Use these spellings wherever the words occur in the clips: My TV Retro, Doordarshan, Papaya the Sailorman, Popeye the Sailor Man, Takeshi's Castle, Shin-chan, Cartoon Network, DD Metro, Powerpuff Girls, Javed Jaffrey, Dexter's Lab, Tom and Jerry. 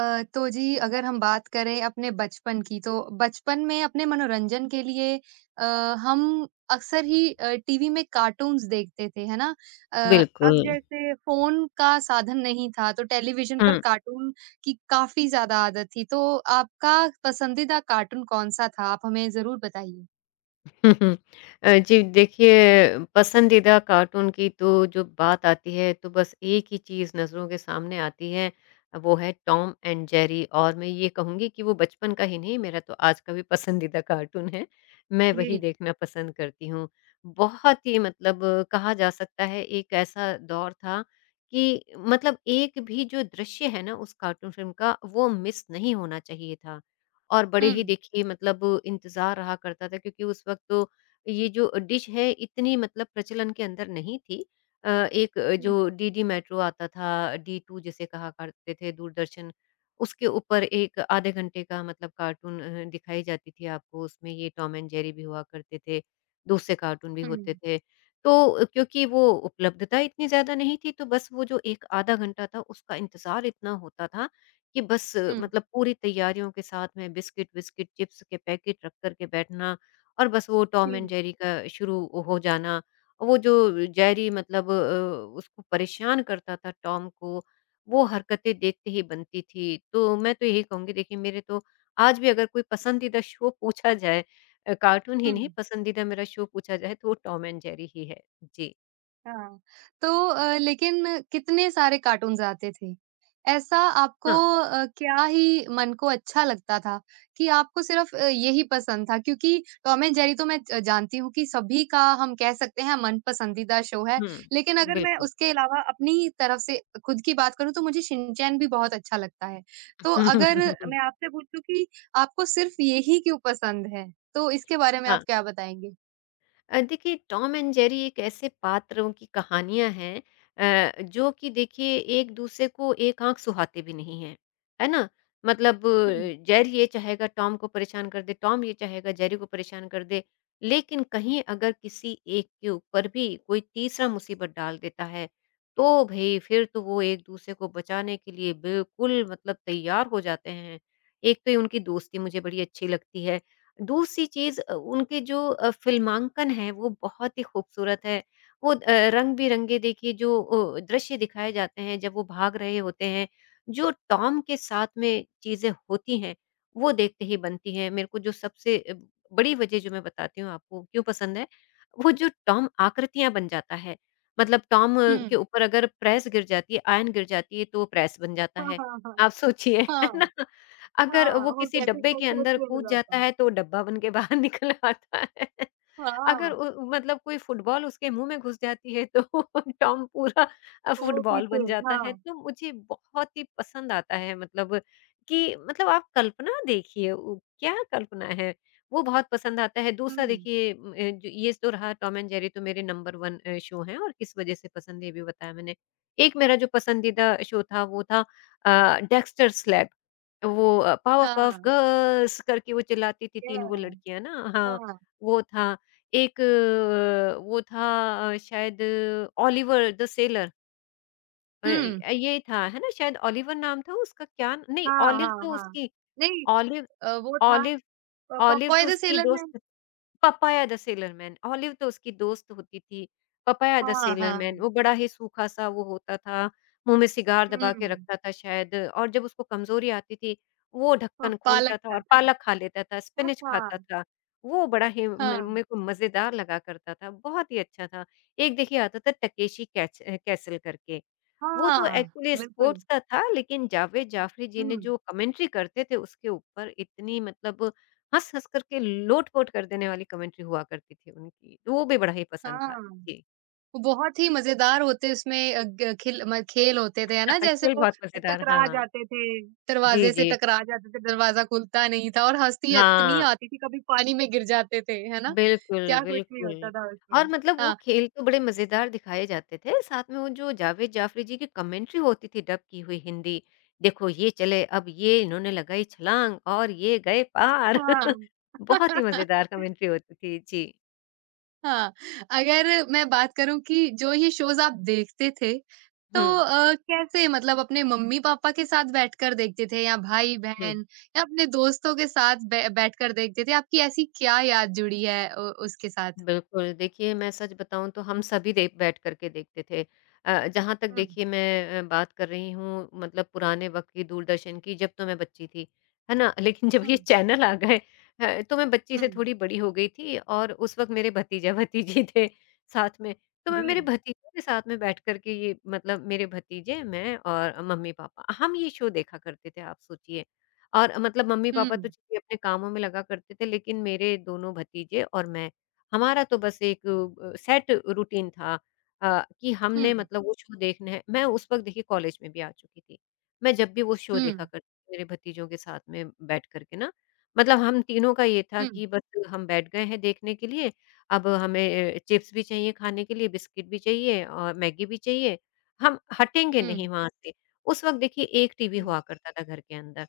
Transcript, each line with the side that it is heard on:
right: तो जी अगर हम बात करें अपने बचपन की तो बचपन में अपने मनोरंजन के लिए अ, हम अक्सर ही टीवी में कार्टून्स देखते थे, है ना? अ,
left: बिल्कुल।
right: अब जैसे फ़ोन का साधन नहीं था तो टेलीविज़न पर
left: हुँ।
right: कार्टून की काफ़ी ज़्यादा आदत थी, तो आपका पसंदीदा कार्टून कौन-सा था? आप हमें ज़रूर बताइए।
left: जी देखिए पसंदीदा कार्टून की तो जो बात आती है तो बस एक ही चीज़ नज़रों के सामने आती है, वो है टॉम एंड जेरी और मैं ये कहूँगी कि वो बचपन का ही नहीं मेरा तो आज का भी पसंदीदा कार्टून है। मैं वही
right: जी।
left: देखना पसंद करती हूँ। बहुत ही मतलब कहा जा सकता है एक ऐसा दौर था कि मतलब एक भी जो दृश्य है ना उस कार्टून फ़िल्म का वो मिस नहीं होना चाहिए था। और बड़े
right: हुँ।
left: ही देखिए मतलब इंतज़ार रहा करता था क्योंकि उस वक़्त तो ये जो डिश है इतनी मतलब प्रचलन के अंदर नहीं थी। एक
right: हुँ।
left: जो डीडी मेट्रो आता था, डी टू जिसे कहा करते थे दूरदर्शन, उसके ऊपर एक आधे घंटे का मतलब कार्टून दिखाई जाती थी आपको, उसमें ये टॉम एंड जेरी भी हुआ करते थे, दूसरे कार्टून भी
right: हुँ।
left: होते थे। तो क्योंकि वो उपलब्धता इतनी ज़्यादा नहीं थी, तो बस वो जो एक आधा घंटा था उसका इंतज़ार इतना होता था कि बस
right: हुँ।
left: मतलब पूरी तैयारियों के साथ में बिस्किट-विस्किट, चिप्स के पैकेट रख कर के बैठना और बस वो टॉम
right: जी।
left: एंड जेरी का शुरू हो जाना। वो जो जेरी मतलब उसको परेशान करता था टॉम को, वो हरकतें देखते ही बनती थी। तो मैं तो यही कहूँगी देखिए मेरे तो आज भी अगर कोई पसंदीदा शो पूछा जाए कार्टून ही
right: हुँ।
left: नहीं पसंदीदा मेरा शो पूछा जाए तो वो टॉम एंड जेरी ही है। जी।
right: हाँ, तो लेकिन कितने सारे कार्टून्स आते थे। ऐसा आपको
left: हाँ।
right: क्या ही मन को अच्छा लगता था कि आपको सिर्फ़ यही पसंद था? क्योंकि टॉम एंड जेरी तो मैं ज जानती हूँ कि सभी का हम कह सकते हैं मन पसंदीदा शो है।
left: हुँ।
right: लेकिन अगर मैं
left: बिल्कुल।
right: उसके अलावा अपनी तरफ से खुद की बात करूँ तो मुझे शिनचैन भी बहुत अच्छा लगता है। तो अगर मैं आपसे पूछूँ कि आपको सिर्फ़ यही क्यों पसंद है? तो इसके बारे में आप
left: हाँ।
right: क्या बताएँगे?
left: देखिए टॉम एंड जेरी एक ऐसे पात्रों की कहानियाँ हैं जो कि देखिए एक दूसरे को एक आँख सुहाते भी नहीं हैं, है ना? मतलब
right: हुँ,
left: जेरी ये चाहेगा टॉम को परेशान कर दे, टॉम ये चाहेगा जेरी को परेशान कर दे, लेकिन कहीं अगर किसी एक के ऊपर भी कोई तीसरा मुसीबत डाल देता है, तो भई फिर तो वो एक दूसरे को बचाने के लिए बिल्कुल मतलब तैयार हो जाते हैं। एक तो ये उनकी दोस्ती मुझे बड़ी अच्छी लगती है। दूसरी चीज़ उनके जो फ़िल्मांकन है वो बहुत ही खूबसूरत है। वो अ, रंग-बिरंगे देखिए जो दृश्य दिखाए जाते हैं जब वो भाग रहे होते हैं, जो टॉम के साथ में चीज़ें होती हैं, वो देखते ही बनती हैं। मेरे को जो सबसे बड़ी वज़ह जो मैं बताती हूँ आपको क्यों पसंद है, वो जो टॉम आकृतियाँ बन जाता है। मतलब टॉम
right: हुँ।
left: के ऊपर अगर प्रेस गिर जाती है, आयरन गिर जाती है तो प्रेस बन जाता
right: हाँ,
left: है।
right: हाँ, हाँ।
left: आप सोचिए,
right: हाँ।
left: है ना? अगर
right: हाँ,
left: वो
right: वो
left: किसी
right: कैसे
left: डब्बे के
right: कैसे
left: अंदर
right: चेंज हो
left: कूद
right: जाता
left: जाता
right: है।
left: है, तो डब्बा बन के बाहर निकल आता है। अगर
right: हाँ,
left: उ मतलब कोई फुटबॉल उसके मुँह में घुस जाती है, तो टॉम पूरा
right: वो
left: फुटबॉल
right: पीछे
left: बन जाता है।
right: हाँ,
left: तो मुझे बहुत ही पसंद आता है मतलब कि मतलब आप कल्पना देखिए उ क्या कल्पना है, वो बहुत पसंद आता है। दूसरा
right: हुँ,
left: देखिए जो ये तो रहा टॉम एंड जेरी तो मेरे नंबर 1 शो हैं और किस वजह से पसंद ये भी बताया मैंने। एक मेरा जो पसंदीदा शो था, वो था डेक्स्टर्स लैब। पावरपफ
right: हाँ,
left: गर्ल्स करके वो चिल्लाती थी 3
right: याह!
left: वो लड़कियाँ ना हाँ,
right: हाँ,
left: वो था। वो था शायद ओलिवर द सेलर अ,
right: हुँ,
left: ये था, है ना? शायद ओलिवर नाम था उसका क्या नहीं
right: हाँ,
left: ओलिव
right: हाँ,
left: तो
right: हाँ।
left: उसकी
right: नहीं
left: ओलिव
right: वो था
left: ओलिव
right: प
left: ओलिव
right: पोपाय
left: तो
right: द
left: उसकी
right: सेलर मैन
left: दोस्त Popeye the sailor man, Olive तो उसकी दोस्त होती थी, पपाया द
right: हाँ,
left: सेलर मैन,
right: हाँ,
left: वो बड़ा ही सूखा-सा वो होता था, मुँह में सिगार दबा के
right: हुँ,
left: रखता था शायद और जब उसको कमज़ोरी आती थी, वो
right: प
left: ढक्कन
right: पालक
left: खोलता था
right: का
left: और
right: था।
left: पालक खा लेता था,
right: हाँ,
left: स्पिनच खाता
right: हाँ,
left: था। वो बड़ा ही मे मेरे को मज़ेदार लगा करता था, बहुत ही अच्छा था। एक देखिए आता था टकेशी कैच कैसल करके।
right: हाँ,
left: वो तो
right: हाँ,
left: एक्चुअली
right: बिल्कुल,
left: स्पोर्ट्स का था, लेकिन जावेद जाफ़री जी ने
right: हुँ,
left: जो कमेंट्री करते थे उसके ऊपर इतनी मतलब हँस-हँस करके लोट-पोट कर देने वाली कमेंट्री हुआ करती थी उनकी, तो वो भी बड़ा ही पसंद था।
right: हाँ।
left: जी।
right: बहुत ही मज़ेदार होते उसमें ग खिल म खेल होते थे, है ना? जैसे
left: खेल
right: वो
left: बहुत मज़ेदार
right: टकरा
left: हाँ।
right: जाते थे,
left: जी,
right: दरवाज़े से
left: जी।
right: टकरा जाते थे, दरवाज़ा खुलता नहीं था और हँसी इतनी
left: हाँ।
right: आती थी, कभी पानी में गिर जाते थे, है ना?
left: बिल्कुल,
right: क्या कुछ नहीं होता
left: बिल्कुल।
right: था
left: और
right: उसमें।
left: मतलब वो
right: हाँ,
left: खेल तो बड़े मज़ेदार दिखाए जाते थे, साथ में वो जो जावेद जाफ़री जी की कमेंट्री होती थी डब की हुई हिंदी, देखो ये चले, अब ये इन्होंने लगाई छलांग और ये गए पार।
right: हाँ।
left: बहुत ही मज़ेदार कमेंट्री होती थी। जी।
right: हाँ, अगर मैं बात करूँ कि जो ये शोज़ आप देखते थे, तो
left: हुँ,
right: कैसे मतलब अपने मम्मी-पापा के साथ बैठकर देखते थे या
left: हुँ।
right: भाई-बहन या अपने दोस्तों के साथ बै बैठकर देखते थे? आपकी ऐसी क्या याद जुड़ी है उ उसके साथ?
left: बिल्कुल, देखिए मैं सच बताऊँ तो हम सभी दे बैठ कर के देखते थे। जहाँ तक
right: हुँ,
left: देखिए मैं बात कर रही हूँ मतलब पुराने वक़्त की दूरदर्शन की जब तो मैं बच्ची थी, है ना? लेकिन जब ये
right: हुँ,
left: चैनल आ गए तो मैं बच्ची
right: हुँ,
left: से थोड़ी बड़ी हो गई थी और उस वक़्त मेरे भतीजा-भतीजी थे साथ में। तो मैं
right: जी।
left: मेरे भतीजों के साथ में बैठ कर के ये मतलब मेरे भतीजे, मैं और मम्मी-पापा, हम ये शो देखा करते थे आप सोचिए। और मतलब मम्मी-पापा तो
right: हुँ,
left: चलिए अपने कामों में लगा करते थे लेकिन मेरे दोनों भतीजे और मैं हमारा तो बस एक सेट रूटीन था कि
right: हुँ,
left: हमने मतलब वो शो देखना है मैं उस वक़्त देखिए कॉलेज में भी आ चुकी थी। मैं जब भी वो शो
right: हुँ,
left: देखा करती थी मेरे भतीजों के साथ में बैठ कर के ना, मतलब हम तीनों का ये था
right: हुँ,
left: कि बस हम बैठ गए हैं देखने के लिए, अब हमें चिप्स भी चाहिए खाने के लिए, बिस्किट भी चाहिए और मैगी भी चाहिए। हम हटेंगे
right: हुँ,
left: नहीं वहाँ से। उस वक़्त देखिए एक टीवी
right: हुँ,
left: हुआ करता था घर के अंदर।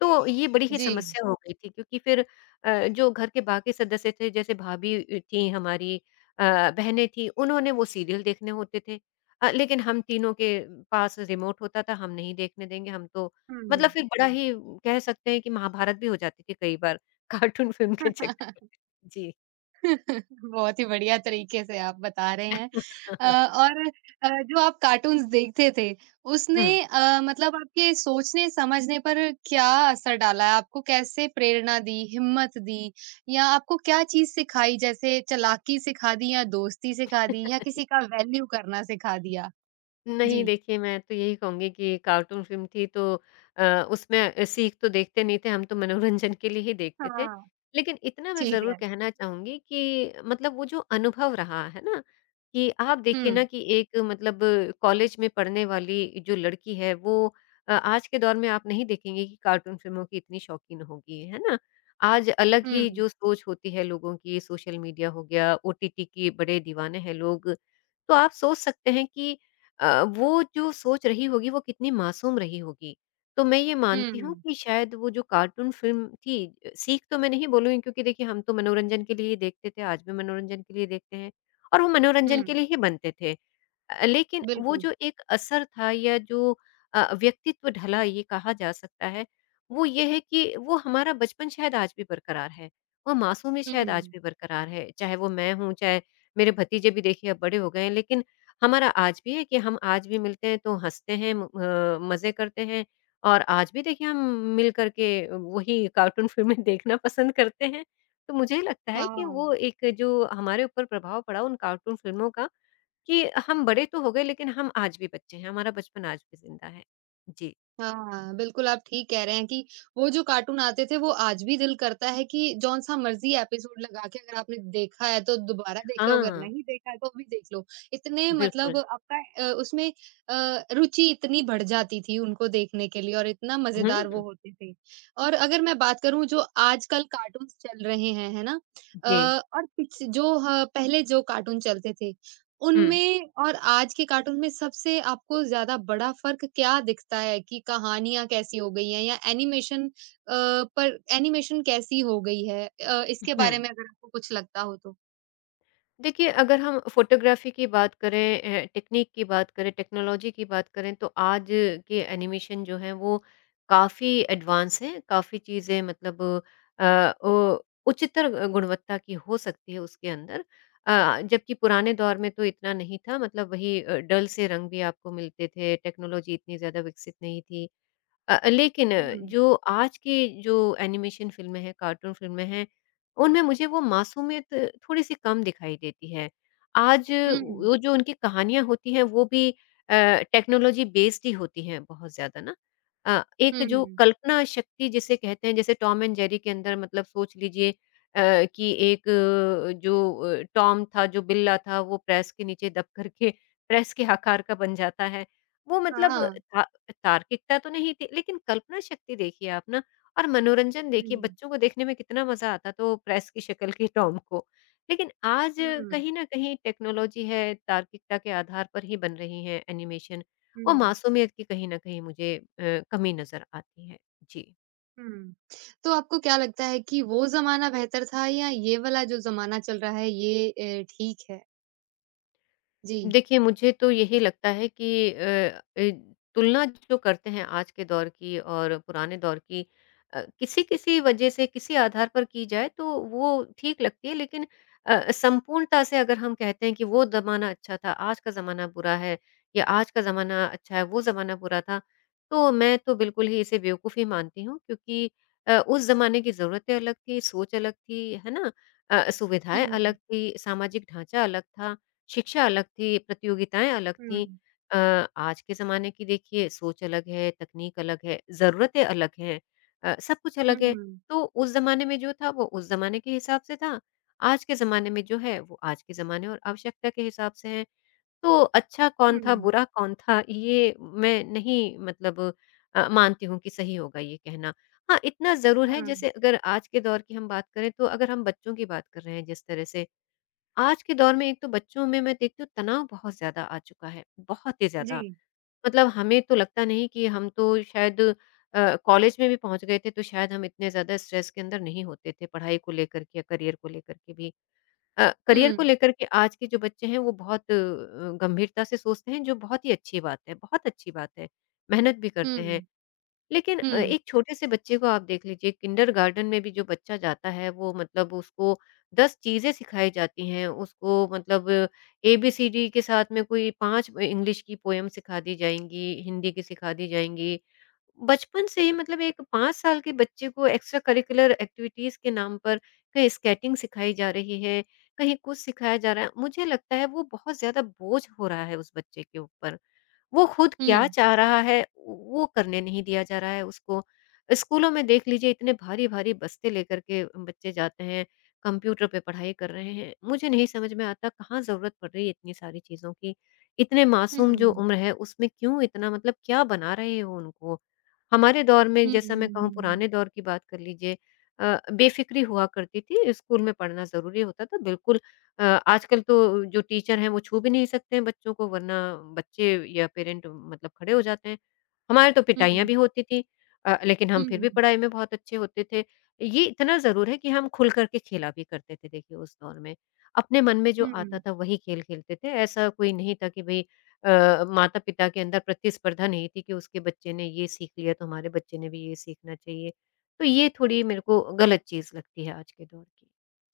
left: तो ये बड़ी ही
right: जी,
left: समस्या हो गई थी क्योंकि फिर जो घर के बाकी सदस्य थे जैसे भाभी थी हमारी बहनें थी उन्होंने वो सीरियल देखने होते थे। लेकिन हम तीनों के पास रिमोट होता था हम नहीं देखने देंगे हम तो
right: हुँ।
left: मतलब फिर बड़ा जी। ही कह सकते हैं कि महाभारत भी हो जाती थी कई बार कार्टून फ़िल्म के चक्कर जी।
right: बहुत ही बढ़िया तरीके से आप बता रहे हैं। अ, और जो आप कार्टून्स देखते थे, उसने
left: हुँ।
right: मतलब आपके सोचने समझने पर क्या असर डाला है? आपको कैसे प्रेरणा दी, हिम्मत दी या आपको क्या चीज़ सिखाई जैसे चालाकी सिखा दी या दोस्ती सिखा दी या किसी का वैल्यू करना सिखा दिया?
left: नहीं
right: जी।
left: देखिए, मैं तो यही कहूँगी कि कार्टून फ़िल्म थी तो अ, उसमें सीख तो देखते नहीं थे, हम तो मनोरंजन के लिए ही देखते थे।
right: हाँ,
left: लेकिन इतना मैं
right: ठीक
left: ज़रूर
right: है।
left: कहना चाहूँगी कि मतलब वो जो अनुभव रहा, है ना? कि आप देखिए ना
right: हुँ,
left: कि एक मतलब कॉलेज में पढ़ने वाली जो लड़की है वो आज के दौर में आप नहीं देखेंगे कि कार्टून फ़िल्मों की इतनी शौकीन होगी, है ना? आज अलग ही
right: हुँ,
left: जो सोच होती है लोगों की, सोशल मीडिया हो गया, ओटीटी के बड़े दीवाने हैं लोग। तो आप सोच सकते हैं कि वो जो सोच रही होगी वो कितनी मासूम रही होगी। तो मैं ये मानती हूँ
right: हुँ,
left: कि शायद वो जो कार्टून फ़िल्म थी सीख तो मैं नहीं बोलूँगी क्योंकि देखिए हम तो मनोरंजन के लिए ही देखते थे, आज भी मनोरंजन के लिए देखते हैं और वो
right: हुँ,
left: मनोरंजन के लिए ही बनते थे। लेकिन वो
right: बिल्कुल।
left: जो एक असर था या जो व्यक्तित्व ढला ये कहा जा सकता है, वो ये है कि वो हमारा बचपन शायद आज भी बरकरार है। वो मासूमियत शायद आज
right: हुँ,
left: भी बरकरार है। चाहे वो मैं हूँ, चाहे मेरे भतीजे भी देखिए अब बड़े हो गए हैं, लेकिन हमारा आज भी है कि हम आज भी मिलते हैं तो हँसते हैं मज़े करते हैं और आज भी देखिए हम मिल कर के वही कार्टून फ़िल्में देखना पसंद करते हैं। तो मुझे लगता है कि
right: हाँ।
left: वो एक जो हमारे ऊपर प्रभाव पड़ा उन कार्टून फ़िल्मों का कि हम बड़े तो हो गए लेकिन हम आज भी बच्चे हैं, हमारा बचपन आज भी ज़िंदा है। जी।
right: हाँ, बिल्कुल आप ठीक कह रहे हैं कि वो जो कार्टून आते थे, वो आज भी दिल करता है कि जौन-सा मर्ज़ी एपिसोड लगा के अगर आपने देखा है तो दोबारा देख लो, अगर
left: हाँ,
right: नहीं देखा है तो भी देख लो। इतने मतलब
left: बिल्कुल।
right: आपका उसमें रुचि इतनी बढ़ जाती थी उनको देखने के लिए और इतना
left: हुँ,
right: मज़ेदार
left: हुँ।
right: वो होते थे। और अगर मैं बात करूँ जो आजकल कार्टून्स चल रहे हैं, है ना? अ,
left: जी।
right: और पिछ जो ह पहले जो कार्टून चलते थे
left: हुँ।
right: उनमें और आज के कार्टून में सबसे आपको ज़्यादा बड़ा फ़र्क क्या दिखता है कि कहानियाँ कैसी हो गई हैं या एनिमेशन पर एनिमेशन कैसी हो गई है? इसके
left: हुँ।
right: बारे में अगर आपको कुछ लगता हो तो?
left: देखिए, अगर हम फ़ोटोग्राफ़ी की बात करें टेक्नीक की बात करें, टेक्नोलॉजी की बात करें, तो आज के एनिमेशन जो हैं, वो काफ़ी एडवांस हैं, काफ़ी चीज़ें मतलब अ, ओ उच्चतर गुणवत्ता की हो सकती है उसके अंदर। जबकि पुराने दौर में तो इतना नहीं था, मतलब वही डल से रंग भी आपको मिलते थे, टेक्नोलॉजी इतनी ज़्यादा विकसित नहीं थी। लेकिन
right: हुँ,
left: जो आज की जो एनिमेशन फ़िल्में हैं, कार्टून फ़िल्में हैं, उनमें मुझे वो मासूमियत थोड़ी-सी कम दिखाई देती है। आज
right: हुँ,
left: वो जो उनकी कहानियाँ होती हैं, वो भी अ, टेक्नोलॉजी बेस्ड ही होती हैं बहुत ज़्यादा ना। एक जो
right: हुँ,
left: कल्पना शक्ति जिसे कहते हैं, जैसे टॉम एंड जेरी के अंदर मतलब सोच लीजिए कि एक जो टॉम था, जो बिल्ला था, वो प्रेस के नीचे दब कर के प्रेस के आकार का बन जाता है। वो मतलब
right: हाँ,
left: था तार्किकता तो नहीं थी, लेकिन कल्पना शक्ति देखिए आप ना और मनोरंजन देखिए
right: हुँ,
left: बच्चों को देखने में कितना मज़ा आता तो प्रेस की शक्ल की टॉम को। लेकिन आज
right: हुँ,
left: कहीं न कहीं टेक्नोलॉज़ी है, तार्किकता के आधार पर ही बन रही हैं एनिमेशन,
right: हुँ,
left: वो मासूमियत की कहीं न कहीं मुझे कमी नज़र आती है। जी।
right: हुँ। तो आपको क्या लगता है कि वो ज़माना बेहतर था या ये वाला जो ज़माना चल रहा है ये ठीक है? जी।
left: देखिए, मुझे तो यही लगता है कि अ, ए तुलना जो करते हैं आज के दौर की और पुराने दौर की किसी-किसी वजह से, किसी आधार पर की जाए तो वो ठीक लगती है। लेकिन संपूर्णता से अगर हम कहते हैं कि वो ज़माना अच्छा था, आज का ज़माना बुरा है या आज का ज़माना अच्छा है, वो ज़माना बुरा था, तो मैं तो बिल्कुल ही इसे बेवकूफ़ी मानती हूँ क्योंकि उस ज़माने की ज़रूरतें अलग थी, सोच अलग थी, है ना? सुविधाएँ अलग
right: हुँ,
left: थी, सामाजिक ढाँचा अलग था। शिक्षा अलग थी, प्रतियोगिताएँ अलग
right: हुँ,
left: थीं। अ, आज के ज़माने की देखिए सोच अलग है, तकनीक अलग है, ज़रूरतें अलग हैं, सब कुछ अलग है।
right: हुँ,
left: तो उस ज़माने में जो था वो उस ज़माने के हिसाब से था, आज के ज़माने में जो है वो आज के ज़माने और आवश्यकता के हिसाब से है। तो अच्छा कौन था,
right: हुँ,
left: बुरा कौन था, ये मैं नहीं मतलब मानती हूँ कि सही होगा ये कहना। हाँ, इतना ज़रूर है
right: हाँ,
left: जैसे अगर आज के दौर की हम बात करें तो अगर हम बच्चों की बात कर रहे हैं जिस तरह से आज के दौर में एक तो बच्चों में मैं देखती हूँ तनाव बहुत ज़्यादा आ चुका है, बहुत ही ज़्यादा।
right: जी,
left: मतलब हमें तो लगता नहीं कि हम तो शायद कॉलेज में भी पहुँच गए थे तो शायद हम इतने ज़्यादा स्ट्रेस के अंदर नहीं होते थे पढ़ाई को लेकर के या करियर को लेकर के भी। करियर
right: हुँ,
left: को लेकर के आज के जो बच्चे हैं वो बहुत गंभीरता से सोचते हैं जो बहुत ही अच्छी बात है, बहुत अच्छी बात है। मेहनत भी
right: हुँ।
left: करते हैं लेकिन
right: हुँ,
left: एक छोटे से बच्चे को आप देख लीजिए किंडरगार्टन में भी जो बच्चा जाता है वो मतलब उसको 10 चीज़ें सिखाई जाती हैं, उसको मतलब एबीसीडी के साथ में कोई 5 इंग्लिश की पोएम सिखा दी जाएँगी, हिंदी की सिखा दी जाएँगी। बचपन से ही मतलब एक 5 साल के बच्चे को एक्स्ट्रा करिकुलर एक्टिविटीज़ के नाम पर कहीं स्केटिंग सिखाई जा रही है, कहीं कुछ सिखाया जा रहा है। मुझे लगता है वो बहुत ज़्यादा बोझ हो रहा है उस बच्चे के ऊपर। वो खुद क्या
right: हुँ,
left: चाह रहा है वो करने नहीं दिया जा रहा है उसको। स्कूलों में देख लीजिए इतने भारी-भारी बस्ते लेकर के बच्चे जाते हैं, कंप्यूटर पे पढ़ाई कर रहे हैं। मुझे नहीं समझ में आता कहाँ ज़रूरत पड़ रही है इतनी सारी चीज़ों की। इतने
right: हुँ,
left: मासूम जो
right: हुँ,
left: उम्र है उसमें क्यों इतना मतलब क्या बना रहे हो उनको? हमारे दौर में
right: हुँ,
left: जैसा मैं कहूँ
right: हुँ,
left: पुराने दौर की बात कर लीजिए बेफ़िक्री हुआ करती थी, स्कूल में पढ़ना ज़रूरी होता था बिल्कुल। अ, आजकल तो जो टीचर हैं वो छू भी नहीं सकते हैं बच्चों को वरना बच्चे या पेरेंट मतलब खड़े हो जाते हैं। हमारे तो
right: हुँ,
left: पिटाइयाँ भी होती थी लेकिन हम फिर भी
right: हुँ,
left: पढ़ाई में बहुत अच्छे होते थे। ये इतना ज़रूर है कि हम खुल कर के खेला भी करते थे देखिए उस दौर में। अपने मन में जो आता
right: हुँ,
left: था वही खेल खेलते थे। ऐसा कोई नहीं था कि भई माता-पिता के अंदर प्रतिस्पर्धा नहीं थी कि उसके बच्चे ने ये सीख लिया तो हमारे बच्चे ने भी ये सीखना चाहिए। तो ये थोड़ी मेरे को गलत चीज़ लगती है आज के दौर की।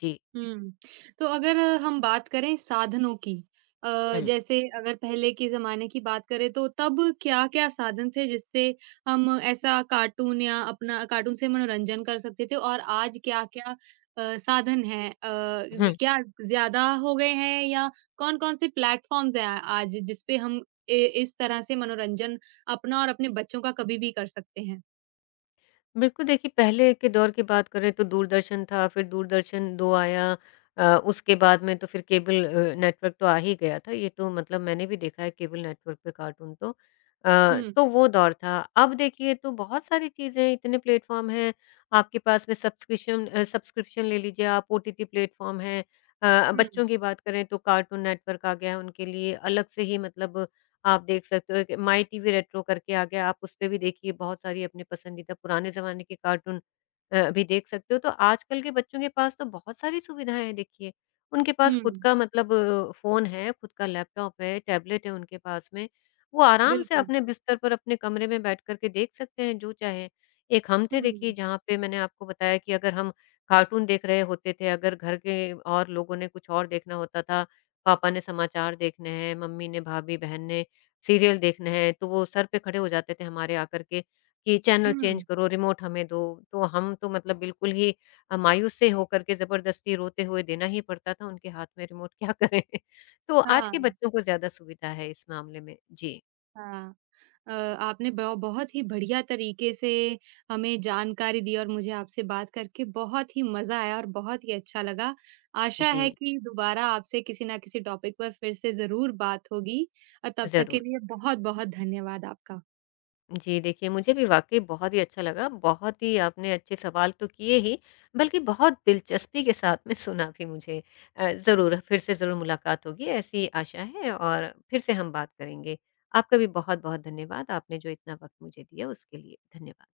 left: जी।
right: हुँ। तो अगर हम बात करें साधनों की अ,
left: हुँ।
right: जैसे अगर पहले के ज़माने की बात करें तो तब क्या-क्या साधन थे जिससे हम ऐसा कार्टून या अपना कार्टून से मनोरंजन कर सकते थे और आज क्या-क्या साधन हैं? ज़
left: हुँ।
right: क्या ज़्यादा हो गए हैं या कौन-कौन से प्लेटफ़ॉर्म्स हैं आज जिस पे हम ए इस तरह से मनोरंजन अपना और अपने बच्चों का कभी भी कर सकते हैं?
left: बिल्कुल, देखिए पहले के दौर की बात करें तो दूरदर्शन था, फिर दूरदर्शन 2 आया। उसके बाद में तो फिर केबल नेटवर्क तो आ ही गया था। ये तो मतलब मैंने भी देखा है केबल नेटवर्क पे कार्टून तो।
right: हुँ,
left: तो वो दौर था। अब देखिए तो बहुत सारी चीज़ें इतने प्लेटफ़ॉर्म हैं, आपके पास में सब्सक्रिप्शन ले लीजिए आप, ओटीटी प्लेटफ़ॉर्म हैं।
right: हुँ,
left: बच्चों की बात करें तो कार्टून नेटवर्क आ गया है उनके लिए, अलग से ही मतलब आप देख सकते हो कि माई टीवी रेट्रो करके आ गया, आप उसपे भी देखिए बहुत सारी अपने पसंदीदा पुराने ज़माने के कार्टून भी देख सकते हो। तो आजकल के बच्चों के पास तो बहुत सारी सुविधाएँ हैं देखिए। उनके पास
right: हुँ,
left: खुद का मतलब फ़ोन है, खुद का लैपटॉप है, टैबलेट है उनके पास में। वो आराम से
right: बिल्कुल।
left: अपने बिस्तर पर अपने कमरे में बैठ कर के देख सकते हैं जो चाहे। एक हम थे देखिए
right: हुँ,
left: जहाँ पे मैंने आपको बताया कि अगर हम कार्टून देख रहे होते थे, अगर घर के और लोगों ने कुछ और देखना होता था, पापा ने समाचार देखने हैं, मम्मी ने, भाभी, बहन ने सीरियल देखने हैं, तो वो सर पे खड़े हो जाते थे हमारे आकर के कि चैनल चेंज
right: हुँ,
left: करो, रिमोट हमें दो। तो हम तो मतलब बिल्कुल ही मायूस से होकर के ज़बरदस्ती रोते हुए देना ही पड़ता था उनके हाथ में रिमोट, क्या करें? तो आज
right: हाँ,
left: के बच्चों को ज़्यादा सुविधा है इस मामले में। जी,
right: हाँ। अ, आपने ब बहुत ही बढ़िया तरीके से हमें जानकारी दी और मुझे आपसे बात करके बहुत ही मज़ा आया और बहुत ही अच्छा लगा। आशा है
left: जी,
right: कि दोबारा आपसे किसी न किसी टॉपिक पर फिर से ज़रूर बात होगी। तब तक के
left: ज़रूर।
right: लिए बहुत-बहुत धन्यवाद आपका।
left: जी, देखिए मुझे भी वाक़ई बहुत ही अच्छा लगा। बहुत ही आपने अच्छे सवाल तो किए ही, बल्कि बहुत दिलचस्पी के साथ में सुना भी मुझे। ज़रूर फिर से ज़रूर मुलाकात होगी ऐसी आशा है और फिर से हम बात करेंगे। आपका भी बहुत-बहुत धन्यवाद। आपने जो इतना वक़्त मुझे दिया उसके लिए धन्यवाद।